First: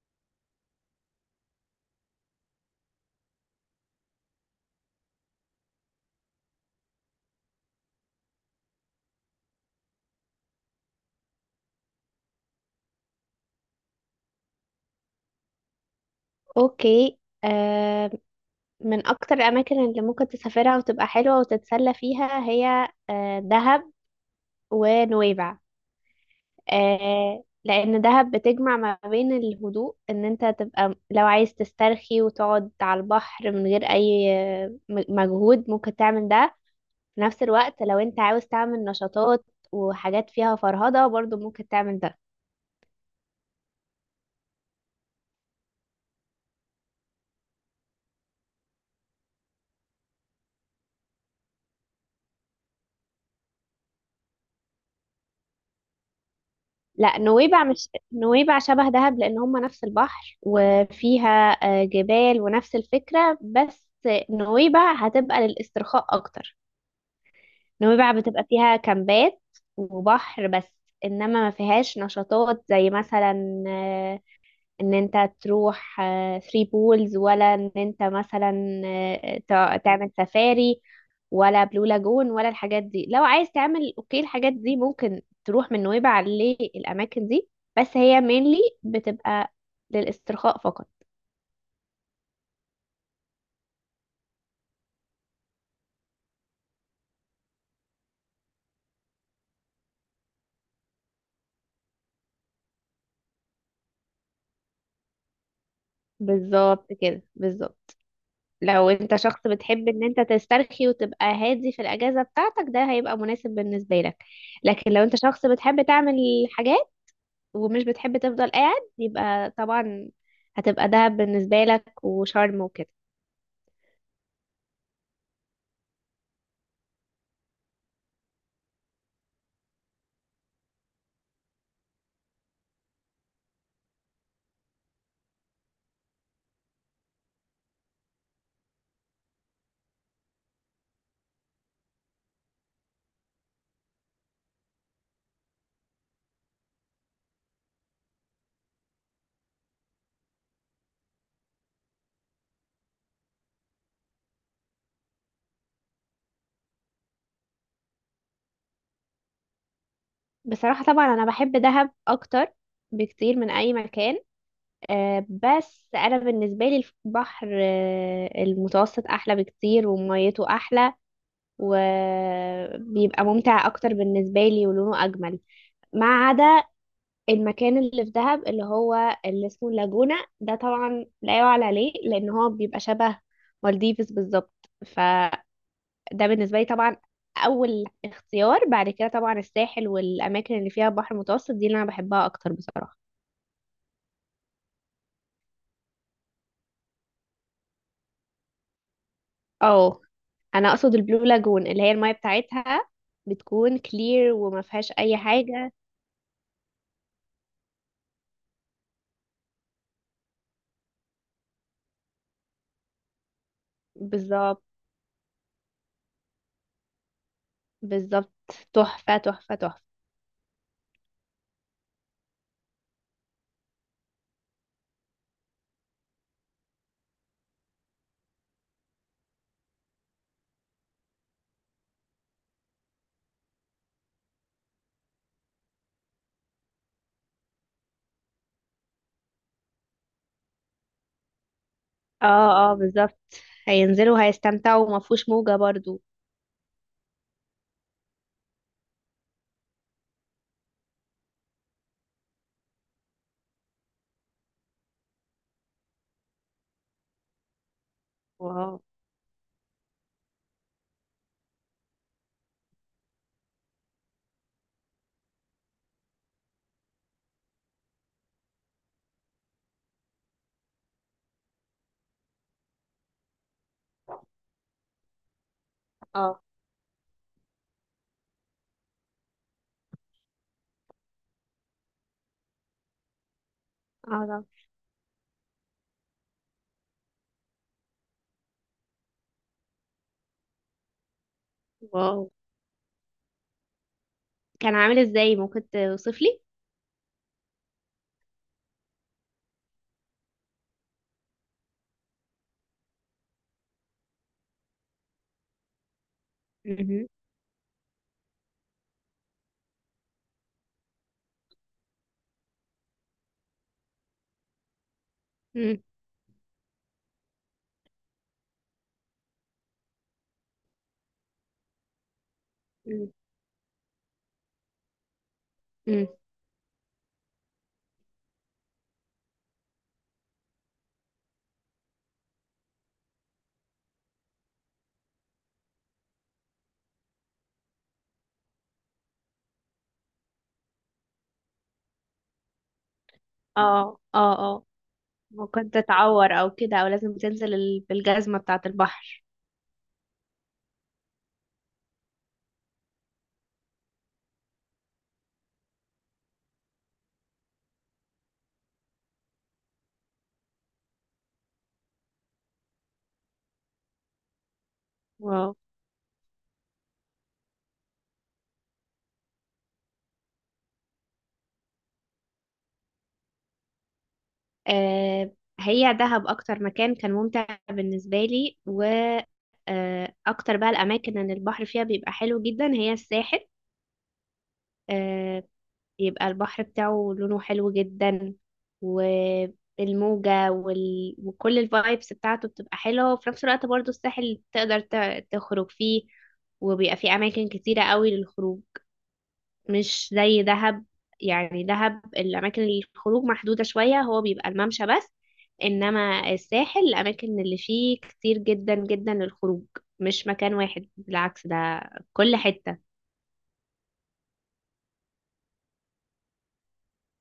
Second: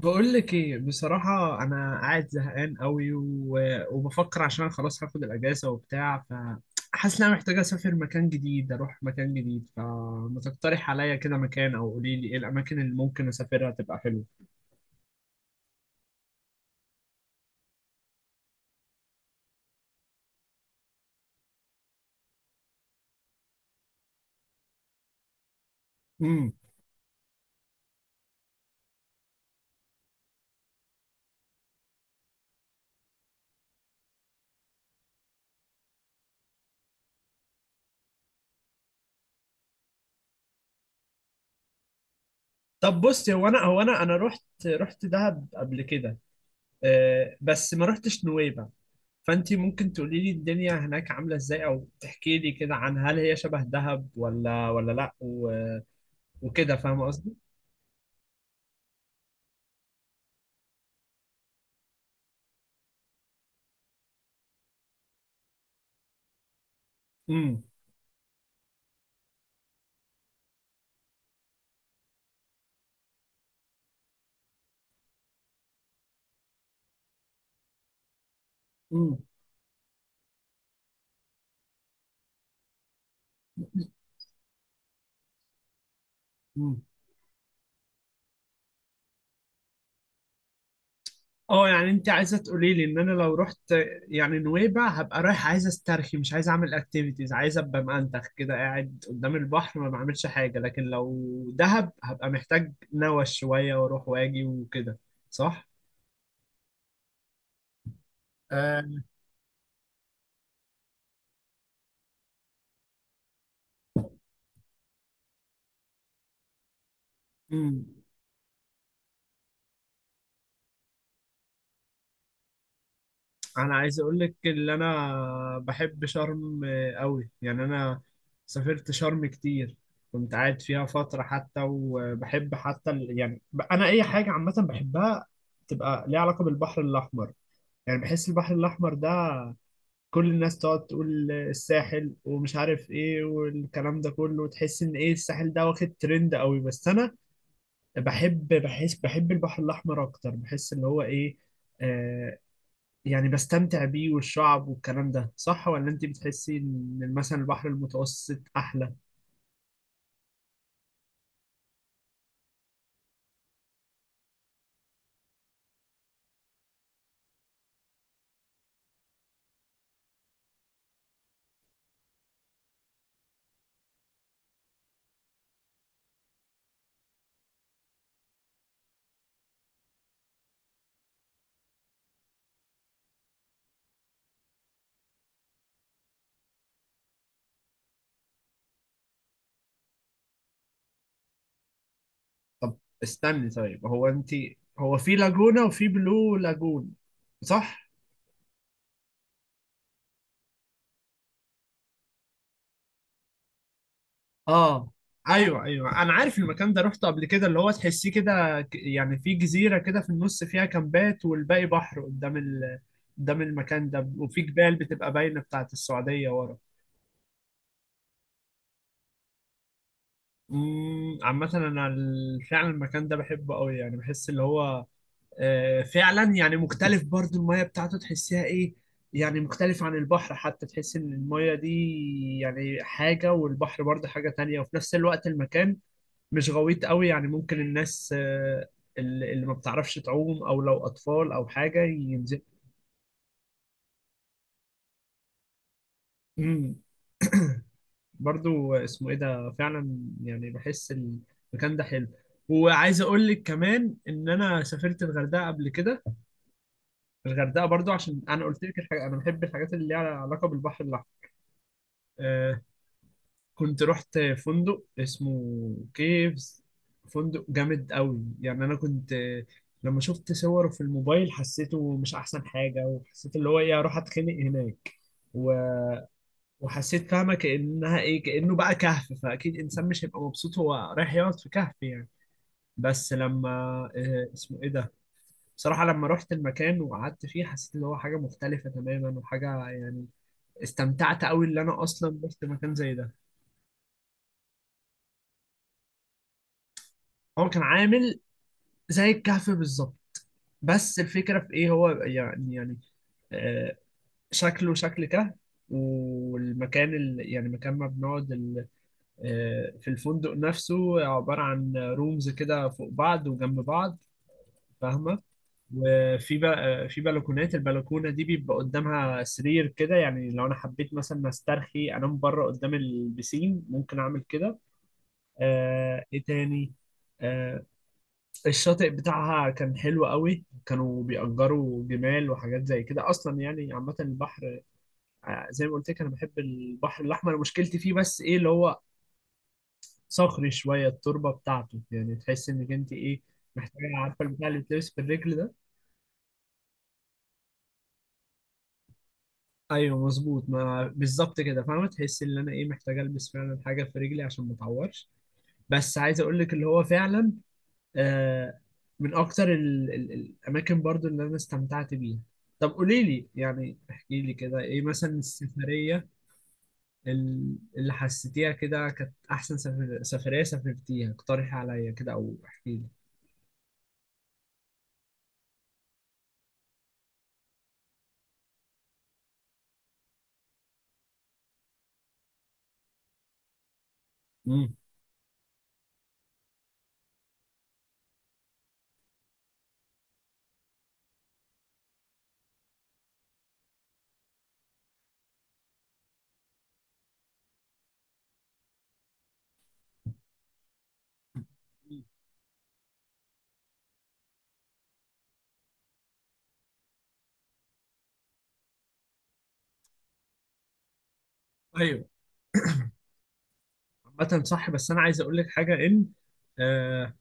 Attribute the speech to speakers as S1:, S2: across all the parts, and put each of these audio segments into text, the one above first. S1: بقول لك ايه؟ بصراحة انا قاعد زهقان قوي و... وبفكر عشان انا خلاص هاخد الاجازة وبتاع، فحاسس ان انا محتاج اسافر مكان جديد، اروح مكان جديد، فما تقترح عليا كده مكان او قولي لي ايه الاماكن اللي ممكن اسافرها تبقى حلوة.
S2: اوكي. آه، من اكتر الاماكن اللي ممكن تسافرها وتبقى حلوه وتتسلى فيها هي دهب ونويبع.
S1: امم
S2: آه، لان دهب بتجمع ما بين الهدوء، ان انت تبقى لو عايز تسترخي وتقعد على البحر من غير اي مجهود، ممكن تعمل ده. في نفس الوقت لو انت عاوز تعمل نشاطات وحاجات فيها فرهضه برضو ممكن تعمل ده.
S1: طب بصي، هو انا هو انا انا رحت دهب قبل كده، أه، بس ما رحتش نويبع. فانتي ممكن تقولي لي الدنيا هناك عاملة ازاي او تحكي لي كده عن هل هي شبه دهب ولا لا، و... وكده، فاهمة
S2: لا،
S1: قصدي.
S2: نويبع مش نويبع شبه دهب، لان هم نفس البحر وفيها جبال ونفس الفكرة، بس نويبع هتبقى للاسترخاء اكتر. نويبع بتبقى فيها كامبات وبحر بس، انما ما فيهاش نشاطات، زي مثلا ان انت تروح ثري بولز، ولا ان انت مثلا
S1: امم
S2: تعمل سفاري، ولا بلو لاجون، ولا الحاجات دي. لو عايز تعمل اوكي، الحاجات دي ممكن تروح من نويبع
S1: مم.
S2: للاماكن دي، بس هي mainly بتبقى للاسترخاء فقط.
S1: اه، يعني انت عايزه تقولي لي ان انا لو رحت يعني نويبع هبقى رايح، عايز استرخي، مش عايز اعمل اكتيفيتيز، عايز ابقى مأنتخ كده قاعد قدام البحر ما بعملش حاجه، لكن لو دهب هبقى محتاج نوش شويه واروح واجي وكده. صح؟
S2: بالظبط كده، بالظبط.
S1: آه.
S2: لو انت شخص بتحب ان انت تسترخي وتبقى هادي في الاجازه بتاعتك، ده هيبقى مناسب بالنسبه لك. لكن لو انت شخص بتحب تعمل حاجات ومش
S1: امم
S2: بتحب تفضل قاعد، يبقى طبعا هتبقى دهب بالنسبة لك، وشرم وكده.
S1: انا عايز اقول لك ان انا بحب شرم قوي، يعني انا سافرت شرم كتير، كنت قاعد فيها فترة حتى. وبحب حتى ال... يعني انا اي حاجة عامة بحبها تبقى ليها علاقة بالبحر الاحمر. يعني بحس البحر الاحمر ده، كل الناس تقعد تقول الساحل ومش عارف ايه والكلام ده كله، تحس ان ايه، الساحل ده واخد ترند قوي، بس انا بحب البحر الاحمر اكتر، بحس اللي هو ايه، آه، يعني بستمتع بيه والشعب والكلام ده. صح ولا انت بتحسي ان مثلا البحر المتوسط احلى؟
S2: بصراحة طبعا أنا بحب دهب أكتر بكتير من أي مكان. آه، بس أنا بالنسبة لي البحر، المتوسط أحلى بكتير، وميته أحلى وبيبقى ممتع أكتر بالنسبة لي، ولونه أجمل. ما عدا المكان اللي في دهب اللي هو اللي اسمه اللاجونة، ده طبعا لا يعلى عليه، لأن هو بيبقى شبه مالديفز بالظبط. ده بالنسبة لي طبعا أول اختيار. بعد كده طبعا الساحل والأماكن اللي فيها بحر متوسط، دي اللي أنا بحبها أكتر
S1: طب
S2: بصراحة.
S1: استني، طيب هو انت، هو في لاجونا وفي بلو لاجون، صح؟
S2: اه، أنا أقصد البلو لاجون، اللي هي المية بتاعتها بتكون كلير وما
S1: اه،
S2: فيهاش أي
S1: ايوه
S2: حاجة.
S1: ايوه، انا عارف المكان ده، رحته قبل كده، اللي هو تحسيه كده، يعني في جزيرة كده في النص، فيها كامبات والباقي بحر قدام ال... قدام المكان ده، وفي
S2: بالظبط،
S1: جبال بتبقى باينة بتاعت السعودية ورا.
S2: بالظبط. تحفة، تحفة، تحفة.
S1: عامة انا فعلا المكان ده بحبه قوي، يعني بحس اللي هو آه، فعلا يعني مختلف برضو، المية بتاعته تحسها ايه، يعني مختلف عن البحر حتى، تحس ان المية دي يعني حاجة والبحر برضه حاجة تانية، وفي نفس الوقت المكان مش غويط قوي، يعني ممكن الناس آه، اللي ما بتعرفش تعوم او لو اطفال او حاجة ينزل.
S2: اه اه، بالظبط. هينزلوا هيستمتعوا وما فيهوش موجة برضو.
S1: امم برضو اسمه ايه ده فعلا، يعني بحس المكان ده حلو. وعايز اقول لك كمان ان انا سافرت الغردقة قبل كده، الغردقه برضو عشان انا قلت
S2: واو.
S1: لك الحاجة، انا بحب الحاجات اللي ليها علاقه بالبحر. آه، كنت رحت فندق اسمه كيفز، فندق جامد قوي، يعني انا كنت آه، لما شفت صوره في الموبايل حسيته مش احسن حاجه، وحسيت اللي هو ايه، اروح اتخنق هناك، و-
S2: اه
S1: وحسيت فاهمه كانها ايه، كانه بقى كهف، فاكيد انسان مش هيبقى مبسوط هو رايح يقعد في كهف يعني. بس لما
S2: اه،
S1: آه،
S2: طبعاً.
S1: اسمه ايه ده، بصراحه لما رحت المكان وقعدت فيه حسيت اللي هو حاجه مختلفه تماما، وحاجه يعني استمتعت قوي، اللي انا اصلا
S2: واو،
S1: رحت مكان زي ده.
S2: كان عامل ازاي؟ ممكن توصف لي؟
S1: هو كان عامل زي الكهف بالظبط، بس الفكرة في ايه، هو يعني آه، شكله شكل كهف، والمكان
S2: مهم.
S1: ال... يعني مكان ما بنقعد ال... آه، في الفندق نفسه عبارة عن رومز كده فوق بعض وجنب بعض، فاهمة؟
S2: مم.
S1: وفي بقى في بلكونات، البلكونة دي بيبقى قدامها سرير كده، يعني لو انا حبيت مثلا استرخي انام بره قدام
S2: مم.
S1: البسين ممكن اعمل كده. آه،
S2: مم.
S1: ايه تاني، آه، الشاطئ بتاعها كان حلو قوي، كانوا بيأجروا جمال وحاجات زي كده. اصلا يعني عامة البحر آه، زي ما قلت لك، انا بحب البحر الاحمر، مشكلتي فيه بس ايه اللي هو صخري شوية، التربة بتاعته يعني تحس انك انت ايه، محتاجة،
S2: اه
S1: عارفة
S2: اه
S1: البتاع اللي
S2: اه،
S1: بتلبس في الرجل ده.
S2: ممكن تتعور او كده، او لازم تنزل بالجزمة بتاعة البحر.
S1: ايوه مظبوط، ما بالظبط كده، فاهمة، تحس ان انا ايه، محتاجة البس فعلا حاجة في رجلي عشان ما اتعورش. بس عايز اقول لك اللي هو فعلا آه، من اكتر الاماكن برضو اللي انا استمتعت بيها. طب قولي لي يعني، احكي لي كده، ايه مثلا
S2: واو.
S1: السفرية اللي حسيتيها كده كانت احسن سفرية سافرتيها؟ اقترحي عليا كده او احكي لي.
S2: آه، هي دهب اكتر مكان كان ممتع بالنسبة لي. و اكتر بقى الاماكن ان البحر فيها بيبقى حلو جدا هي الساحل.
S1: امم
S2: آه، بيبقى البحر بتاعه لونه حلو جدا، والموجة وكل الفايبس بتاعته بتبقى حلوة. وفي نفس الوقت برضو الساحل تقدر تخرج فيه، وبيبقى فيه اماكن كتيرة قوي للخروج، مش زي دهب. يعني دهب الأماكن الخروج محدودة شوية، هو بيبقى الممشى بس. إنما الساحل الأماكن اللي فيه كتير جدا جدا للخروج، مش مكان واحد، بالعكس ده
S1: ايوه،
S2: كل حتة.
S1: عامة صح، بس انا عايز اقول لك حاجة ان آه،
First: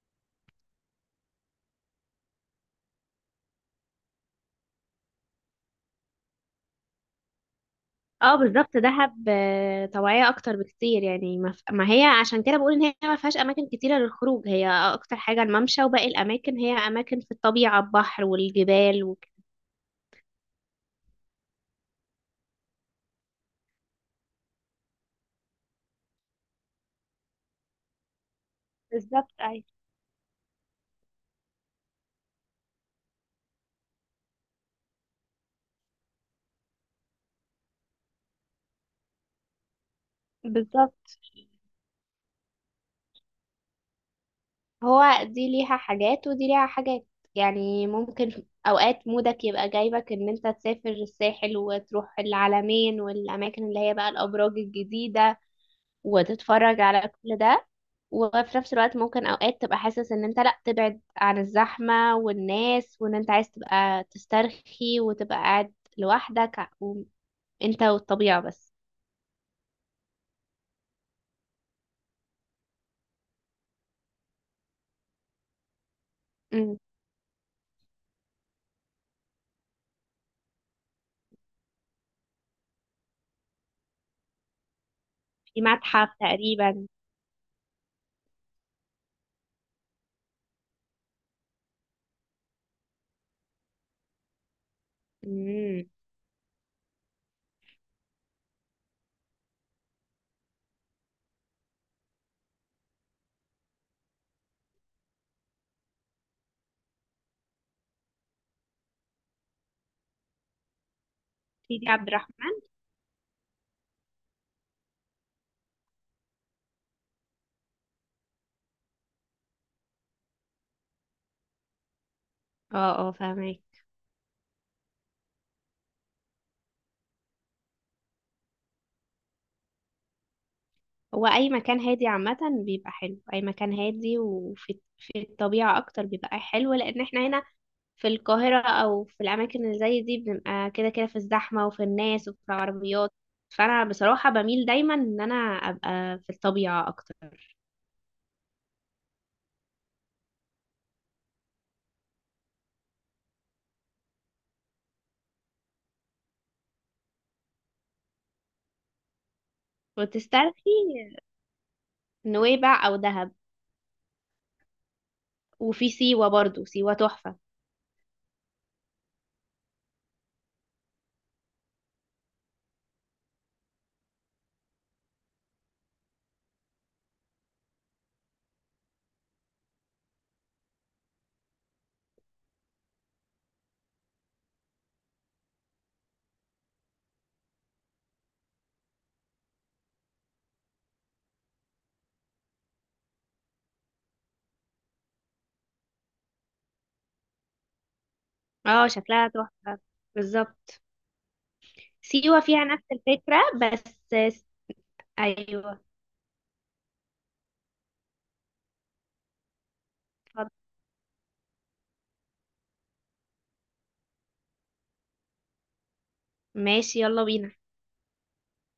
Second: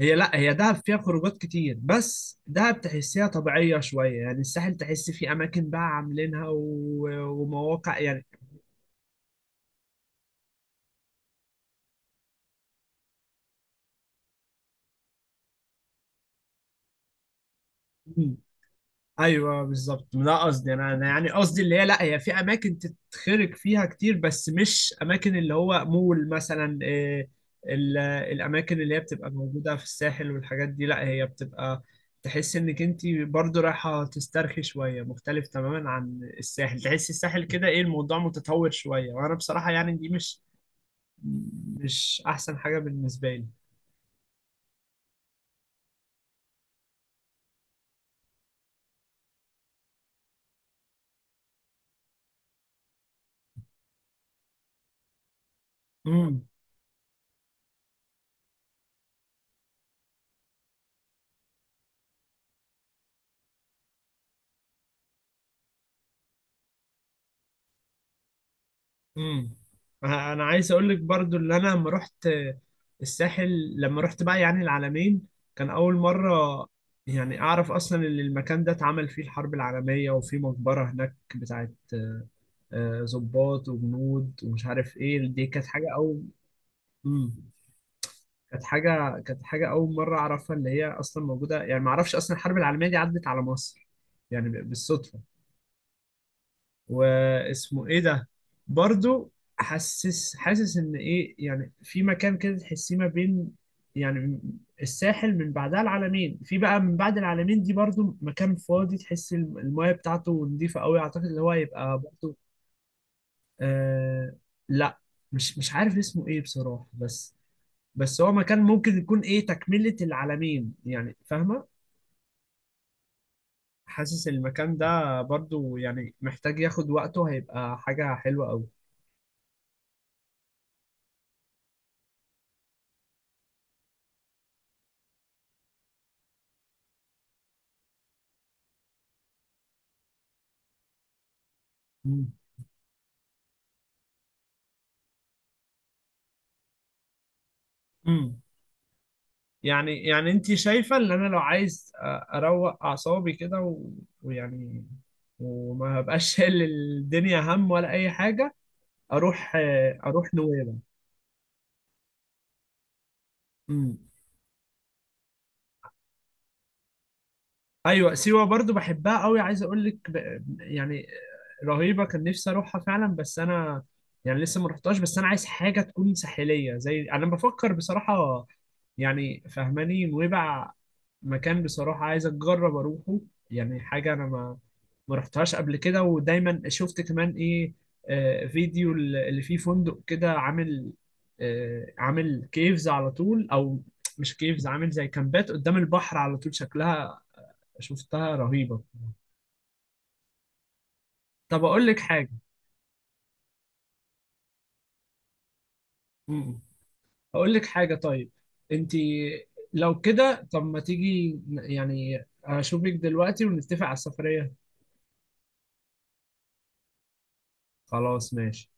S1: لا هي دهب فيها خروجات كتير، بس دهب تحسيها طبيعية شوية. يعني الساحل تحس فيه اماكن بقى عاملينها و... ومواقع يعني.
S2: اه بالظبط، دهب طواعية أكتر بكتير. يعني ما هي عشان كده بقول إن هي ما فيهاش أماكن كتيرة للخروج، هي أكتر حاجة الممشى، وباقي الأماكن هي أماكن في الطبيعة، البحر والجبال وكده.
S1: ايوه بالظبط، ده قصدي، انا يعني قصدي اللي هي، لا هي في اماكن تتخرج فيها كتير، بس مش اماكن اللي هو مول مثلا إيه، الاماكن اللي هي بتبقى
S2: بالظبط، أيوة،
S1: موجوده في الساحل والحاجات دي، لا هي بتبقى تحس انك انت برضو رايحه تسترخي شويه، مختلف تماما عن الساحل. تحس الساحل كده ايه، الموضوع متطور شويه، وانا بصراحه يعني دي
S2: بالظبط.
S1: مش احسن حاجه بالنسبه
S2: هو دي ليها حاجات ودي ليها حاجات. يعني ممكن اوقات مودك يبقى جايبك ان انت تسافر الساحل، وتروح العلمين والاماكن اللي هي بقى الابراج الجديدة،
S1: لي.
S2: وتتفرج على كل ده. وفي نفس الوقت ممكن اوقات تبقى حاسس ان انت لا، تبعد عن الزحمة والناس، وان انت عايز تبقى تسترخي وتبقى قاعد لوحدك، وانت والطبيعة بس.
S1: امم أنا عايز اقول لك برضو اللي انا لما رحت الساحل، لما رحت بقى يعني العلمين، كان اول مره
S2: مم.
S1: يعني اعرف اصلا ان المكان ده اتعمل فيه الحرب العالميه، وفي مقبره هناك بتاعت آه، آه، ضباط وجنود ومش عارف ايه. دي
S2: في
S1: كانت حاجه
S2: متحف
S1: اول،
S2: تقريبا.
S1: امم كانت حاجه، كانت حاجه اول مره اعرفها اللي هي اصلا موجوده، يعني ما اعرفش اصلا الحرب العالميه دي عدت على مصر، يعني بالصدفه.
S2: مم.
S1: واسمه ايه ده برضو، حاسس، حاسس ان ايه، يعني في مكان كده تحسيه ما بين يعني الساحل، من بعدها العلمين، في بقى من بعد العلمين دي برضو مكان فاضي تحس المايه بتاعته نضيفة قوي، اعتقد اللي هو
S2: سيدي
S1: هيبقى
S2: عبد
S1: برضو
S2: الرحمن.
S1: آه، لا مش، مش عارف اسمه ايه بصراحة، بس بس هو مكان ممكن يكون ايه، تكملة العلمين يعني، فاهمة؟
S2: اه اه، فاهمك.
S1: حاسس المكان ده برضو يعني محتاج ياخد وقته، هيبقى حاجة حلوة قوي.
S2: هو اي مكان هادي عامة بيبقى حلو، اي مكان هادي وفي في الطبيعة اكتر بيبقى حلو، لان احنا هنا في القاهرة او في الاماكن اللي زي دي بنبقى كده كده في الزحمة، وفي الناس، وفي العربيات. فانا بصراحة بميل دايما ان انا ابقى في الطبيعة اكتر.
S1: مم. يعني يعني انت شايفة ان انا لو عايز اروق اعصابي كده و... ويعني وما بقاش شايل الدنيا هم ولا اي حاجة، اروح، اروح
S2: وتسترخي.
S1: نويبع.
S2: نويبع او دهب.
S1: امم
S2: وفي سيوة برضو، سيوة تحفة.
S1: ايوه، سيوة برضو بحبها قوي، عايز اقول لك ب... يعني رهيبة، كان نفسي اروحها فعلا، بس انا يعني لسه ما رحتهاش. بس انا عايز حاجة تكون ساحلية زي، انا بفكر بصراحة، يعني فهماني، نويبع مكان بصراحة عايز أجرب أروحه، يعني حاجة أنا ما رحتهاش قبل كده، ودايما شفت كمان ايه، آه، فيديو اللي فيه فندق كده عامل آه، عامل كيفز على طول، او مش كيفز، عامل زي كامبات قدام البحر على طول شكلها، شفتها رهيبة.
S2: اه، شكلها تحفة، بالظبط.
S1: طب اقول لك حاجة،
S2: سيوة فيها نفس الفكرة بس. ايوه.
S1: مم. اقول لك حاجة طيب، انت لو كده،
S2: اتفضل.
S1: طب ما تيجي يعني اشوفك دلوقتي ونتفق على السفرية؟
S2: ماشي، يلا بينا.
S1: خلاص ماشي.